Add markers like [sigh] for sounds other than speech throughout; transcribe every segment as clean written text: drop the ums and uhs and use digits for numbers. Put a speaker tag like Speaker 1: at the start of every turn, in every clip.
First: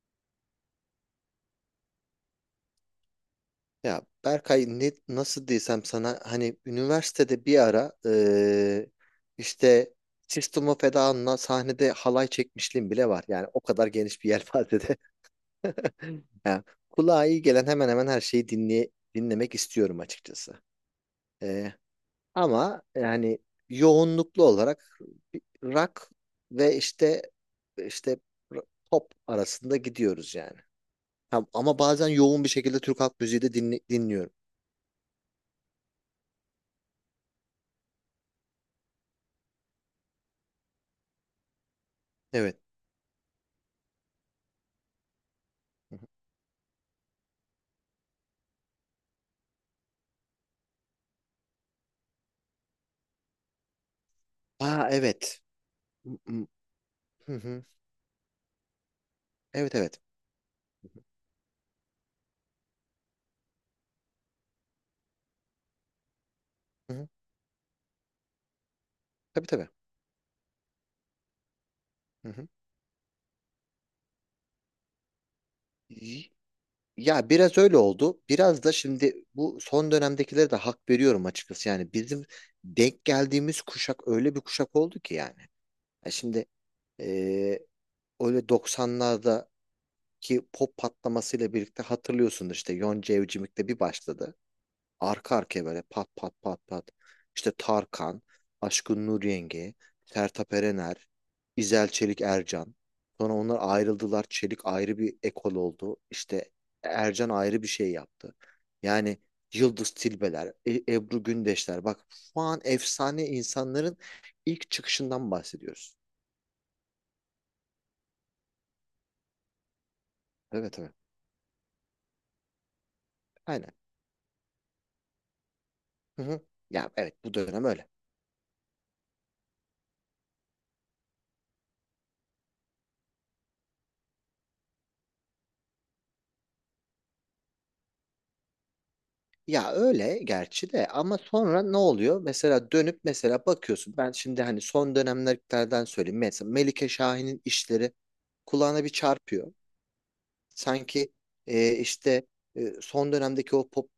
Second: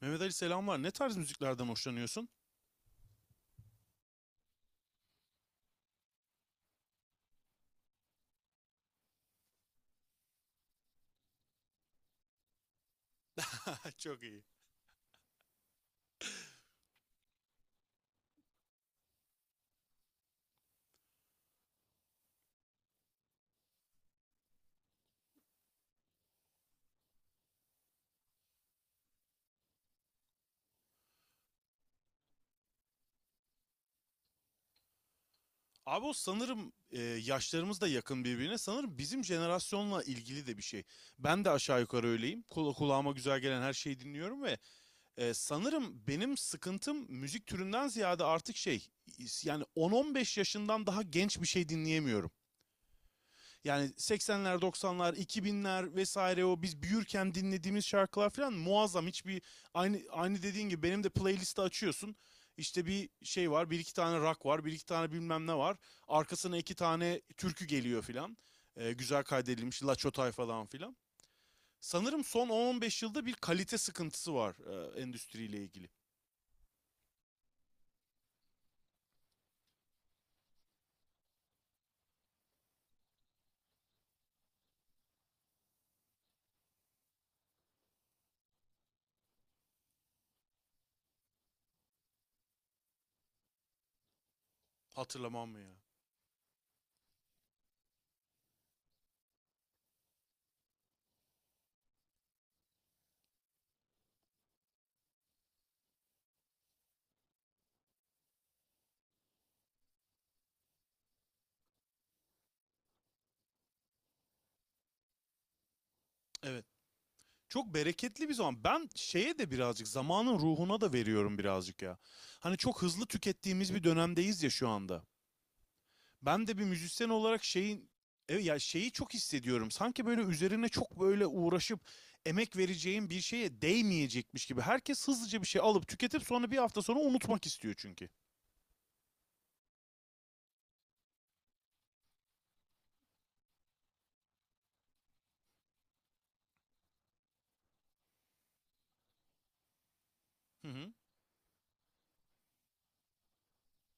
Speaker 1: Mehmet Ali selam var. Ne tarz müziklerden hoşlanıyorsun?
Speaker 2: Ya Berkay ne, nasıl desem sana hani üniversitede bir ara işte System of a Down'la sahnede halay çekmişliğim bile var. Yani o kadar
Speaker 1: [laughs] Çok
Speaker 2: geniş bir
Speaker 1: iyi.
Speaker 2: yelpazede. [laughs] Yani kulağa iyi gelen hemen hemen her şeyi dinlemek istiyorum açıkçası. Eee, Ama yani yoğunluklu olarak rock ve işte pop arasında gidiyoruz yani. Ha, ama bazen yoğun bir şekilde Türk halk müziği de dinliyorum.
Speaker 1: Abi o sanırım yaşlarımız da yakın birbirine. Sanırım bizim jenerasyonla ilgili de bir şey. Ben de aşağı yukarı öyleyim.
Speaker 2: Evet.
Speaker 1: Kulağıma güzel gelen her şeyi dinliyorum ve
Speaker 2: Hı
Speaker 1: sanırım
Speaker 2: hı.
Speaker 1: benim sıkıntım müzik türünden ziyade artık şey, yani 10-15 yaşından daha genç bir şey dinleyemiyorum. Yani 80'ler,
Speaker 2: Aa,
Speaker 1: 90'lar,
Speaker 2: evet.
Speaker 1: 2000'ler
Speaker 2: Hı
Speaker 1: vesaire,
Speaker 2: hı.
Speaker 1: o biz büyürken
Speaker 2: Hı hı.
Speaker 1: dinlediğimiz şarkılar falan muazzam.
Speaker 2: Evet,
Speaker 1: Aynı
Speaker 2: evet.
Speaker 1: aynı dediğin gibi, benim de playlisti açıyorsun. İşte bir şey var, bir iki tane rock var, bir iki tane bilmem ne var. Arkasına iki
Speaker 2: Hı hı.
Speaker 1: tane türkü geliyor filan. Güzel
Speaker 2: Tabii, tabii.
Speaker 1: kaydedilmiş La Çotay falan filan. Sanırım
Speaker 2: Hı hı.
Speaker 1: son 10-15 yılda bir kalite sıkıntısı var, endüstriyle ilgili.
Speaker 2: Y- Ya biraz öyle oldu. Biraz da şimdi bu son dönemdekilere de hak veriyorum açıkçası. Yani bizim denk geldiğimiz kuşak öyle bir kuşak oldu ki yani. Ya şimdi eee, öyle 90'lardaki pop patlamasıyla birlikte hatırlıyorsunuz işte Yonca Evcimik'te bir başladı. Arka
Speaker 1: Hatırlamam mı
Speaker 2: arkaya
Speaker 1: ya?
Speaker 2: böyle pat pat pat pat. İşte Tarkan, Aşkın Nur Yenge, Sertab Erener, İzel Çelik Ercan. Sonra onlar ayrıldılar. Çelik ayrı bir ekol oldu. İşte Ercan ayrı bir şey yaptı. Yani Yıldız Tilbeler, Ebru Gündeşler. Bak şu an efsane insanların ilk çıkışından bahsediyoruz.
Speaker 1: Evet. Çok bereketli bir zaman. Ben şeye de birazcık, zamanın
Speaker 2: Evet,
Speaker 1: ruhuna
Speaker 2: evet.
Speaker 1: da veriyorum birazcık ya. Hani çok hızlı
Speaker 2: Aynen.
Speaker 1: tükettiğimiz bir dönemdeyiz ya şu anda.
Speaker 2: Hı hı.
Speaker 1: Ben de bir
Speaker 2: Ya
Speaker 1: müzisyen
Speaker 2: evet, bu
Speaker 1: olarak
Speaker 2: dönem öyle.
Speaker 1: evet ya, şeyi çok hissediyorum. Sanki böyle üzerine çok böyle uğraşıp emek vereceğim bir şeye değmeyecekmiş gibi. Herkes hızlıca bir şey alıp tüketip sonra bir hafta sonra unutmak istiyor çünkü.
Speaker 2: Ya öyle gerçi de ama sonra ne oluyor? Mesela dönüp mesela bakıyorsun. Ben şimdi hani son dönemlerden söyleyeyim. Mesela Melike Şahin'in işleri kulağına bir çarpıyor.
Speaker 1: Hı hı.
Speaker 2: Sanki işte son dönemdeki o pop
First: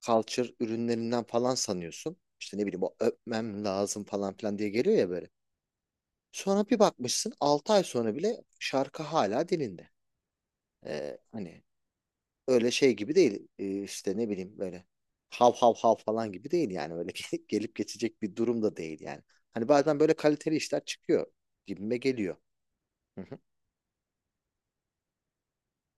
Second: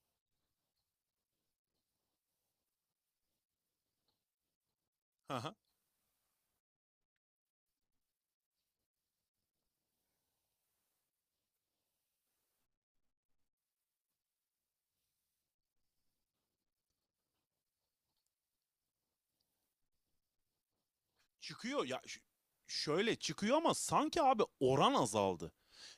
Speaker 2: culture ürünlerinden falan sanıyorsun. İşte ne bileyim o öpmem lazım falan filan diye geliyor ya böyle. Sonra bir bakmışsın 6 ay sonra bile şarkı hala dilinde. Hani öyle şey gibi değil. İşte ne bileyim böyle hav hav hav falan gibi değil yani. Öyle [laughs] gelip gelip geçecek bir durum da değil yani. Hani bazen böyle kaliteli işler çıkıyor
Speaker 1: Çıkıyor
Speaker 2: gibime
Speaker 1: ya, ş-
Speaker 2: geliyor.
Speaker 1: şöyle
Speaker 2: Hı hı.
Speaker 1: çıkıyor ama sanki abi oran azaldı.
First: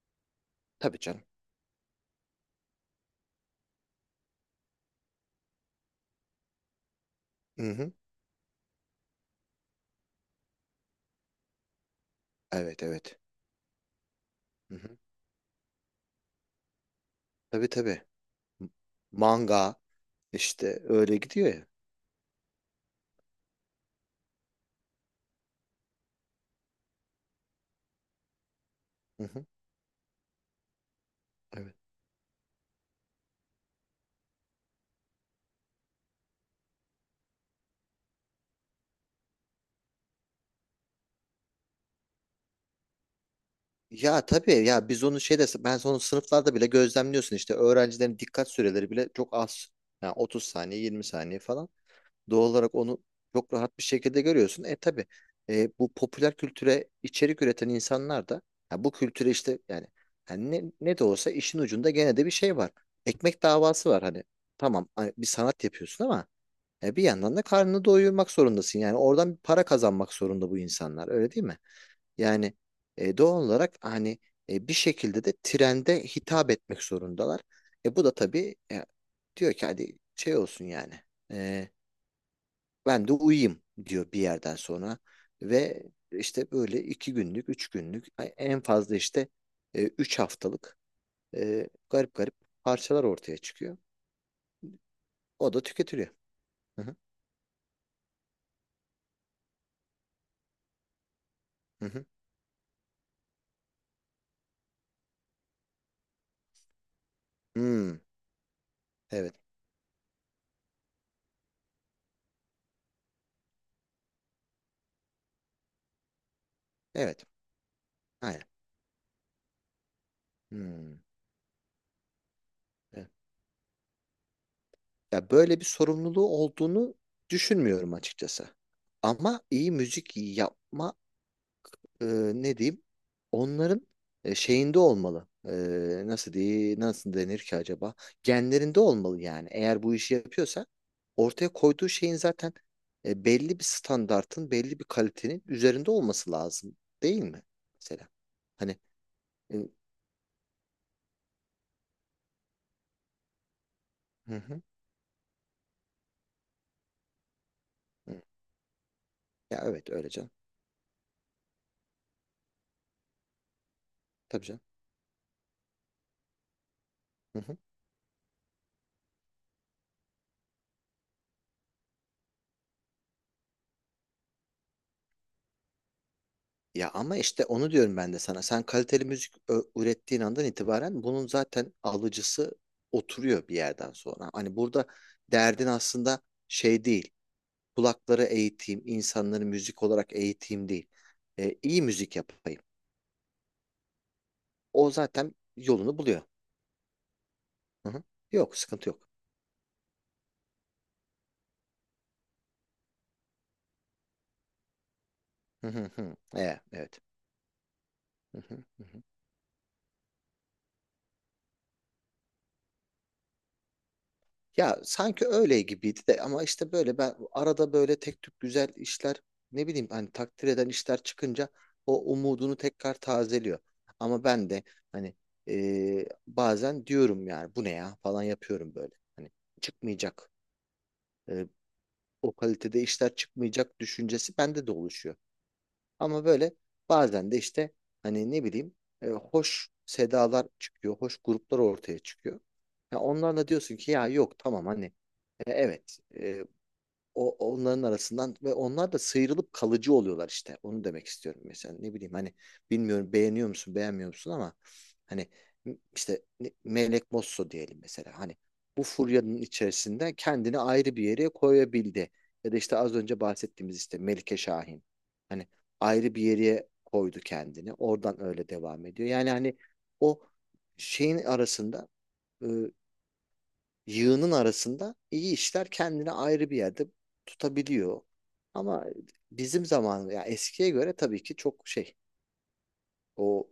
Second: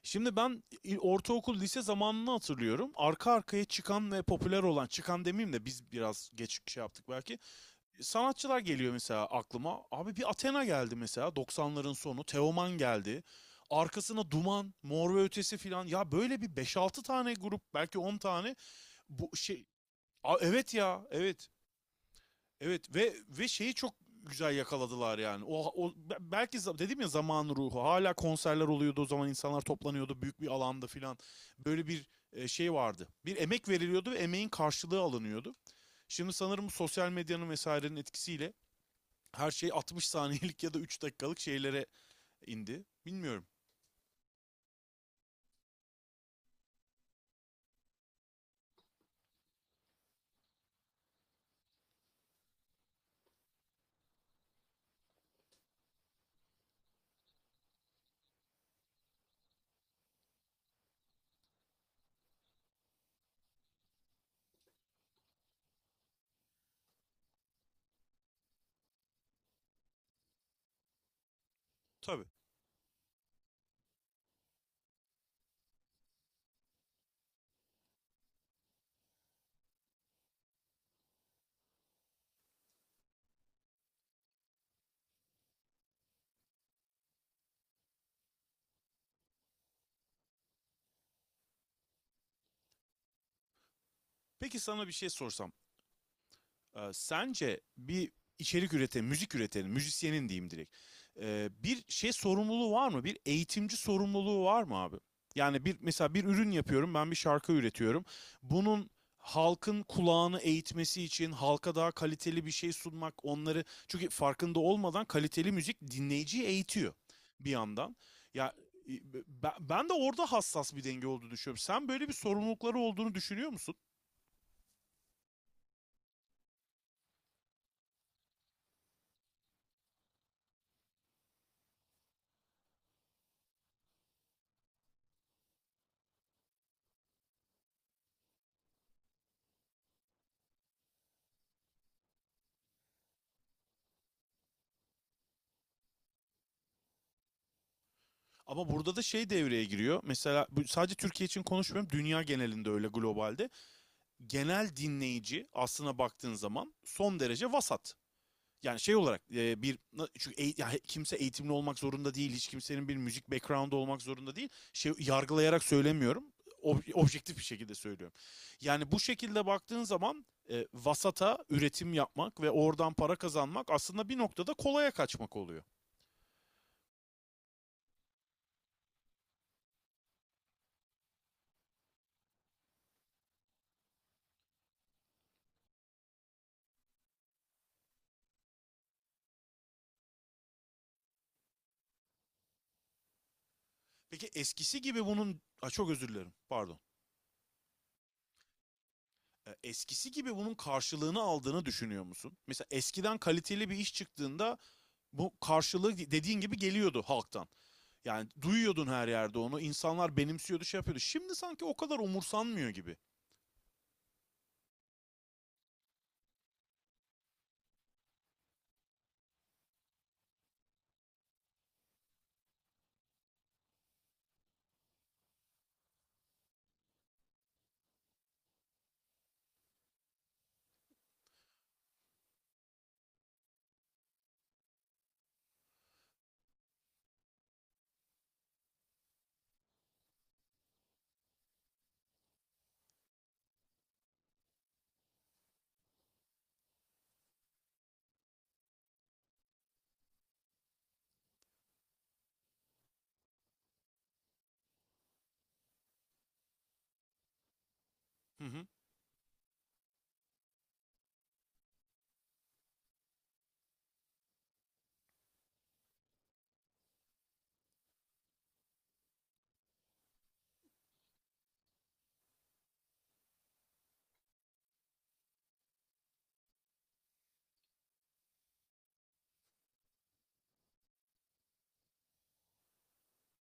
Speaker 1: Şimdi ben,
Speaker 2: Tabii canım.
Speaker 1: ortaokul lise zamanını hatırlıyorum. Arka arkaya çıkan ve popüler olan, çıkan demeyeyim de biz biraz geç şey yaptık belki.
Speaker 2: Hı hı.
Speaker 1: Sanatçılar geliyor mesela aklıma. Abi bir Athena geldi mesela, 90'ların sonu. Teoman
Speaker 2: Evet, evet.
Speaker 1: geldi. Arkasına Duman,
Speaker 2: Hı hı.
Speaker 1: Mor ve Ötesi filan. Ya böyle bir beş altı tane
Speaker 2: Tabii,
Speaker 1: grup, belki
Speaker 2: tabii.
Speaker 1: 10 tane
Speaker 2: M-
Speaker 1: bu şey.
Speaker 2: Manga
Speaker 1: Aa, evet
Speaker 2: işte
Speaker 1: ya,
Speaker 2: öyle
Speaker 1: evet.
Speaker 2: gidiyor ya.
Speaker 1: Evet, ve şeyi çok güzel yakaladılar yani. O belki, dedim ya, zaman ruhu. Hala konserler oluyordu o
Speaker 2: Hı
Speaker 1: zaman,
Speaker 2: hı.
Speaker 1: insanlar toplanıyordu büyük bir alanda filan.
Speaker 2: Evet.
Speaker 1: Böyle bir şey vardı. Bir emek veriliyordu ve emeğin karşılığı alınıyordu. Şimdi sanırım sosyal medyanın vesairenin etkisiyle her şey 60 saniyelik ya da 3 dakikalık şeylere indi. Bilmiyorum.
Speaker 2: Ya tabii ya biz onu şeyde ben onu sınıflarda bile gözlemliyorsun işte öğrencilerin dikkat süreleri bile çok az. Yani 30 saniye 20 saniye falan. Doğal olarak onu çok rahat bir şekilde görüyorsun. E tabii bu popüler kültüre içerik üreten insanlar da ya bu kültüre işte yani ne de olsa işin ucunda gene de bir şey var. Ekmek davası var hani. Tamam hani bir sanat yapıyorsun ama bir yandan da karnını doyurmak zorundasın. Yani oradan bir para kazanmak zorunda bu insanlar, öyle değil mi?
Speaker 1: Tabii.
Speaker 2: Yani doğal olarak hani bir şekilde de trende hitap etmek zorundalar. E bu da tabii, diyor ki hadi şey olsun yani. E, Ben de uyuyayım diyor bir yerden sonra ve işte böyle 2 günlük, 3 günlük en fazla işte 3 haftalık garip garip parçalar ortaya çıkıyor.
Speaker 1: Peki sana bir şey sorsam.
Speaker 2: O da tüketiliyor. Hı hı,
Speaker 1: Sence bir içerik üreten, müzik üretenin, müzisyenin diyeyim direkt. Bir
Speaker 2: hı hı.
Speaker 1: şey sorumluluğu var mı? Bir eğitimci sorumluluğu var mı abi? Yani bir, mesela bir ürün yapıyorum, ben bir şarkı
Speaker 2: Hmm,
Speaker 1: üretiyorum. Bunun
Speaker 2: evet,
Speaker 1: halkın kulağını eğitmesi için halka daha kaliteli bir şey sunmak, onları, çünkü farkında olmadan kaliteli müzik dinleyiciyi eğitiyor
Speaker 2: evet,
Speaker 1: bir yandan.
Speaker 2: aynen.
Speaker 1: Ya e, ben de orada hassas bir
Speaker 2: Hmm,
Speaker 1: denge olduğunu düşünüyorum. Sen böyle bir sorumlulukları
Speaker 2: evet.
Speaker 1: olduğunu düşünüyor musun?
Speaker 2: Ya böyle bir sorumluluğu olduğunu düşünmüyorum açıkçası. Ama iyi müzik yapma e, ne diyeyim? Onların şeyinde olmalı. Nasıl diye nasıl denir ki acaba? Genlerinde olmalı yani. Eğer bu işi yapıyorsa ortaya koyduğu şeyin zaten belli bir standartın, belli bir kalitenin üzerinde olması lazım, değil mi? Mesela.
Speaker 1: Ama
Speaker 2: Hani
Speaker 1: burada da şey
Speaker 2: e,
Speaker 1: devreye giriyor. Mesela sadece Türkiye için konuşmuyorum. Dünya genelinde, öyle globalde.
Speaker 2: hı hı,
Speaker 1: Genel dinleyici, aslına baktığın zaman son derece vasat.
Speaker 2: hı.
Speaker 1: Yani şey olarak
Speaker 2: Ya
Speaker 1: bir,
Speaker 2: evet, öyle canım.
Speaker 1: ya kimse eğitimli olmak zorunda değil. Hiç kimsenin bir müzik background'u olmak zorunda
Speaker 2: Tabii
Speaker 1: değil.
Speaker 2: canım.
Speaker 1: Şey, yargılayarak söylemiyorum. Objektif
Speaker 2: Hı
Speaker 1: bir
Speaker 2: hı.
Speaker 1: şekilde söylüyorum. Yani bu şekilde baktığın zaman vasata üretim yapmak ve oradan para kazanmak aslında bir noktada kolaya kaçmak oluyor.
Speaker 2: Ya ama işte onu diyorum ben de sana. Sen kaliteli müzik ürettiğin andan itibaren bunun zaten alıcısı oturuyor bir yerden sonra. Hani burada derdin aslında şey değil. Kulakları eğiteyim, insanları müzik olarak eğiteyim değil. İyi müzik yapayım.
Speaker 1: Peki eskisi
Speaker 2: O
Speaker 1: gibi
Speaker 2: zaten
Speaker 1: bunun, Ay, çok
Speaker 2: yolunu
Speaker 1: özür
Speaker 2: buluyor.
Speaker 1: dilerim, pardon.
Speaker 2: Hı hı. Yok, sıkıntı yok.
Speaker 1: Eskisi gibi bunun karşılığını aldığını düşünüyor musun? Mesela eskiden kaliteli bir iş çıktığında bu
Speaker 2: Hı hı
Speaker 1: karşılığı
Speaker 2: hı.
Speaker 1: dediğin gibi
Speaker 2: Evet.
Speaker 1: geliyordu halktan. Yani
Speaker 2: Hı hı hı.
Speaker 1: duyuyordun
Speaker 2: Hı.
Speaker 1: her yerde onu. İnsanlar benimsiyordu, şey yapıyordu. Şimdi sanki o kadar umursanmıyor gibi.
Speaker 2: Ya sanki öyle gibiydi de ama işte böyle ben arada böyle tek tük güzel işler ne bileyim hani takdir eden işler çıkınca o umudunu tekrar tazeliyor. Ama ben de hani bazen diyorum yani bu ne ya falan yapıyorum böyle. Hani çıkmayacak. e, O kalitede işler çıkmayacak düşüncesi bende de oluşuyor. Ama böyle bazen de işte hani ne bileyim hoş sedalar çıkıyor, hoş gruplar ortaya çıkıyor. Ya onlarla diyorsun ki ya yok tamam hani evet o onların arasından ve onlar da sıyrılıp kalıcı oluyorlar işte. Onu demek istiyorum mesela. Ne bileyim hani bilmiyorum beğeniyor musun, beğenmiyor musun ama hani işte Melek Mosso diyelim mesela. Hani
Speaker 1: Hı hı.
Speaker 2: bu furyanın içerisinde kendini ayrı bir yere koyabildi. Ya da işte az önce bahsettiğimiz işte Melike Şahin. Hani ayrı bir yere koydu kendini. Oradan öyle devam ediyor. Yani hani o şeyin arasında e, yığının arasında iyi işler kendini ayrı bir yerde tutabiliyor. Ama bizim zaman ya eskiye göre tabii ki çok şey o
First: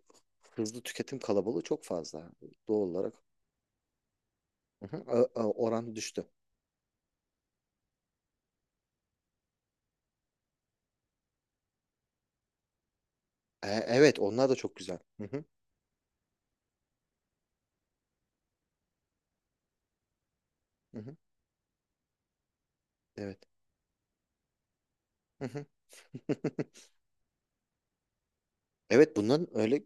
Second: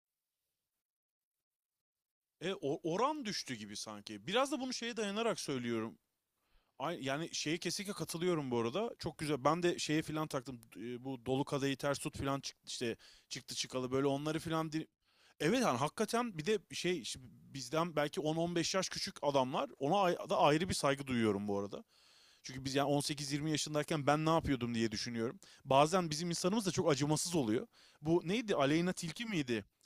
Speaker 2: hızlı tüketim kalabalığı çok fazla
Speaker 1: E
Speaker 2: doğal olarak.
Speaker 1: oran düştü gibi sanki. Biraz da bunu
Speaker 2: Hı
Speaker 1: şeye
Speaker 2: hı,
Speaker 1: dayanarak
Speaker 2: oran
Speaker 1: söylüyorum.
Speaker 2: düştü.
Speaker 1: Yani şeye kesinlikle katılıyorum bu arada. Çok güzel. Ben de şeye filan taktım. Bu dolu kadayı ters tut filan çıktı işte, çıktı çıkalı böyle
Speaker 2: Evet,
Speaker 1: onları
Speaker 2: onlar da
Speaker 1: filan
Speaker 2: çok güzel. Hı hı,
Speaker 1: Evet, hani hakikaten bir de şey, işte bizden belki 10-15 yaş küçük adamlar, ona da ayrı bir
Speaker 2: hı
Speaker 1: saygı
Speaker 2: hı,
Speaker 1: duyuyorum bu arada. Çünkü biz yani
Speaker 2: evet.
Speaker 1: 18-20 yaşındayken ben ne yapıyordum diye düşünüyorum.
Speaker 2: Hı hı.
Speaker 1: Bazen bizim insanımız da çok
Speaker 2: [laughs]
Speaker 1: acımasız oluyor. Bu neydi? Aleyna
Speaker 2: Evet,
Speaker 1: Tilki
Speaker 2: bunların
Speaker 1: miydi?
Speaker 2: öyle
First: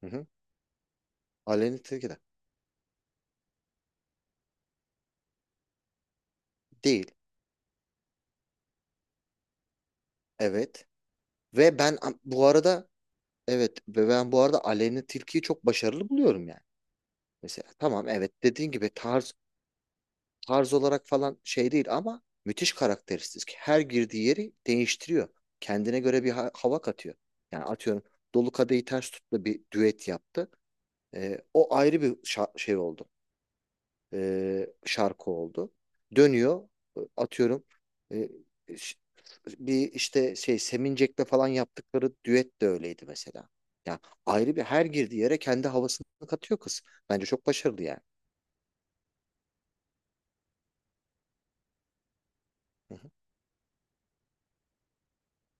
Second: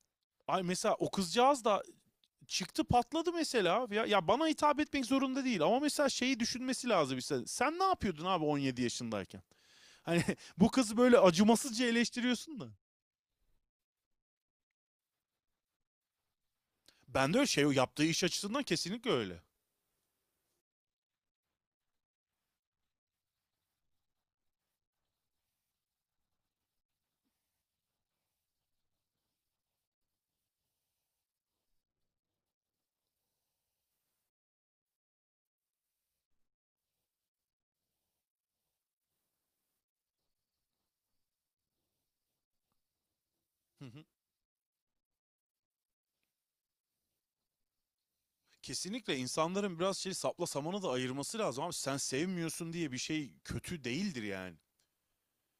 Speaker 2: hı hı,
Speaker 1: Ay mesela o kızcağız da
Speaker 2: Aleni Tilki de
Speaker 1: çıktı, patladı mesela. Ya, ya bana hitap etmek zorunda değil ama mesela şeyi düşünmesi
Speaker 2: değil.
Speaker 1: lazım işte. Sen ne yapıyordun abi 17 yaşındayken? Hani [laughs] bu
Speaker 2: Evet.
Speaker 1: kızı böyle acımasızca
Speaker 2: Bu
Speaker 1: eleştiriyorsun da.
Speaker 2: arada evet ve ben bu arada Aleni Tilkiyi çok başarılı buluyorum yani.
Speaker 1: Ben de öyle, şey,
Speaker 2: Mesela
Speaker 1: yaptığı
Speaker 2: tamam
Speaker 1: iş
Speaker 2: evet
Speaker 1: açısından
Speaker 2: dediğin gibi
Speaker 1: kesinlikle öyle.
Speaker 2: tarz olarak falan şey değil ama müthiş karakteristik. Her girdiği yeri değiştiriyor. Kendine göre bir hava katıyor. Yani atıyorum Dolu Kadehi Ters Tut'la bir düet yaptı. O ayrı bir şey oldu. Şarkı oldu. Dönüyor atıyorum e, ş- bir işte şey Semincek'le falan yaptıkları düet de öyleydi mesela.
Speaker 1: Hı
Speaker 2: Yani
Speaker 1: hı.
Speaker 2: ayrı bir her girdiği yere kendi havasını katıyor kız. Bence çok başarılı yani.
Speaker 1: Kesinlikle insanların biraz şey, sapla samanı da ayırması lazım abi. Sen sevmiyorsun diye
Speaker 2: Hı
Speaker 1: bir
Speaker 2: hı.
Speaker 1: şey kötü değildir yani.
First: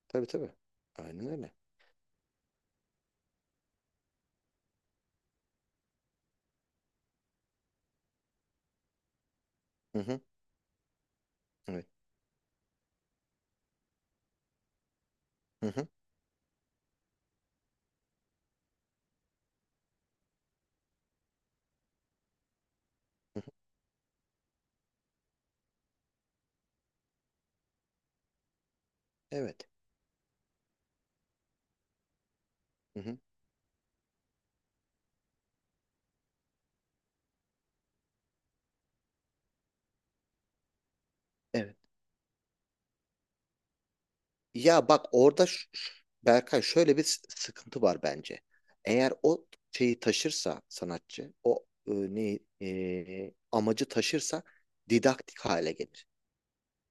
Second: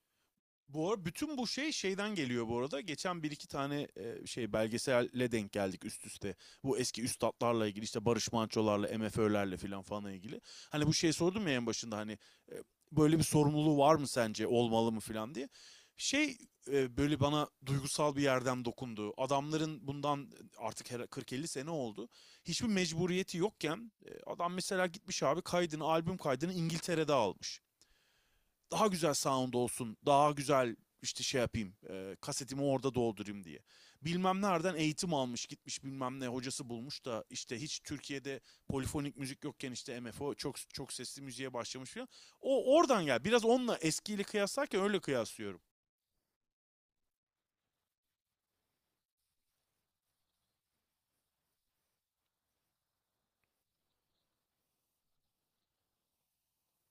Speaker 2: Tabii, tabii.
Speaker 1: Bu arada
Speaker 2: Aynen
Speaker 1: bütün bu
Speaker 2: öyle.
Speaker 1: şey şeyden geliyor bu arada. Geçen bir iki tane şey, belgeselle denk geldik üst üste. Bu eski üstatlarla ilgili, işte Barış Manço'larla, MFÖ'lerle filan
Speaker 2: Hı
Speaker 1: falan falan
Speaker 2: hı.
Speaker 1: ilgili. Hani bu şey sordum ya en
Speaker 2: Evet.
Speaker 1: başında, hani e, böyle bir sorumluluğu var mı, sence olmalı mı filan diye.
Speaker 2: Hı hı,
Speaker 1: Şey, böyle bana duygusal bir yerden dokundu. Adamların bundan, artık 40-50 sene oldu. Hiçbir mecburiyeti
Speaker 2: hı hı.
Speaker 1: yokken adam mesela gitmiş abi kaydını, albüm kaydını İngiltere'de almış, daha güzel sound
Speaker 2: Evet.
Speaker 1: olsun, daha güzel işte şey yapayım, kasetimi orada
Speaker 2: Hı hı,
Speaker 1: doldurayım diye. Bilmem nereden eğitim almış, gitmiş bilmem ne hocası bulmuş da işte hiç Türkiye'de polifonik müzik yokken işte MFO çok çok sesli müziğe
Speaker 2: evet.
Speaker 1: başlamış falan. O oradan gel. Biraz onunla, eskiyle kıyaslarken
Speaker 2: Ya
Speaker 1: öyle
Speaker 2: bak orada
Speaker 1: kıyaslıyorum.
Speaker 2: Berkay şöyle bir sıkıntı var bence. Eğer o şeyi taşırsa sanatçı, o ne amacı taşırsa didaktik hale gelir.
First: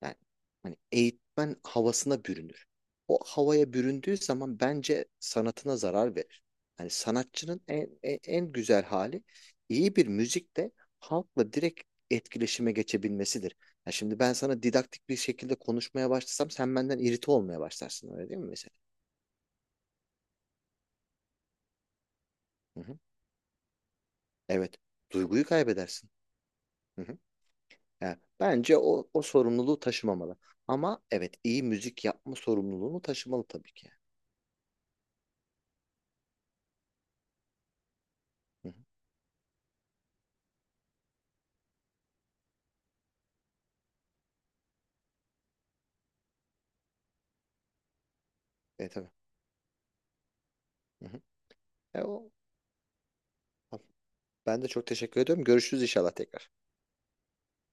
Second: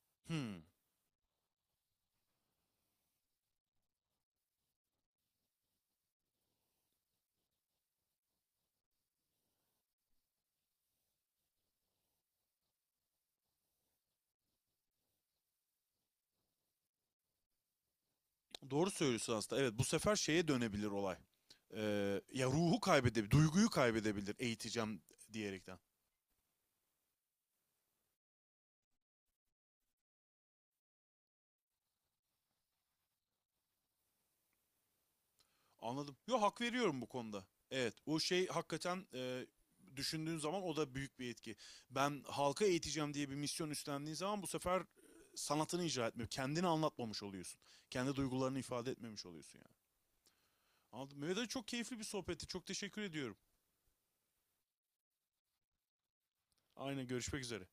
Speaker 2: Yani
Speaker 1: Hmm,
Speaker 2: hani eğitmen havasına bürünür. O havaya büründüğü zaman bence sanatına zarar verir. Hani sanatçının en güzel hali iyi bir müzikte halkla direkt etkileşime geçebilmesidir. Ya şimdi ben sana didaktik bir şekilde konuşmaya başlasam sen benden irite olmaya başlarsın öyle değil mi mesela?
Speaker 1: doğru söylüyorsun aslında. Evet, bu sefer şeye dönebilir olay. Ya ruhu
Speaker 2: Hı hı.
Speaker 1: kaybedebilir, duyguyu kaybedebilir,
Speaker 2: Evet.
Speaker 1: eğiteceğim
Speaker 2: Duyguyu
Speaker 1: diyerekten.
Speaker 2: kaybedersin. Hı hı. Yani bence o sorumluluğu taşımamalı. Ama evet iyi müzik yapma sorumluluğunu taşımalı tabii ki.
Speaker 1: Anladım. Yo, hak veriyorum bu konuda. Evet, o şey
Speaker 2: Hı hı.
Speaker 1: hakikaten, düşündüğün zaman o da büyük bir etki. Ben halka eğiteceğim diye bir misyon üstlendiğin zaman bu sefer sanatını icra etmiyor. Kendini anlatmamış oluyorsun. Kendi duygularını
Speaker 2: E
Speaker 1: ifade
Speaker 2: tabii.
Speaker 1: etmemiş oluyorsun yani.
Speaker 2: Hı
Speaker 1: Anladım.
Speaker 2: hı.
Speaker 1: Mehmet Ali, çok keyifli
Speaker 2: E,
Speaker 1: bir
Speaker 2: o,
Speaker 1: sohbetti. Çok teşekkür ediyorum.
Speaker 2: Tamam. Ben de çok teşekkür ediyorum. Görüşürüz inşallah tekrar.
Speaker 1: Aynen, görüşmek üzere.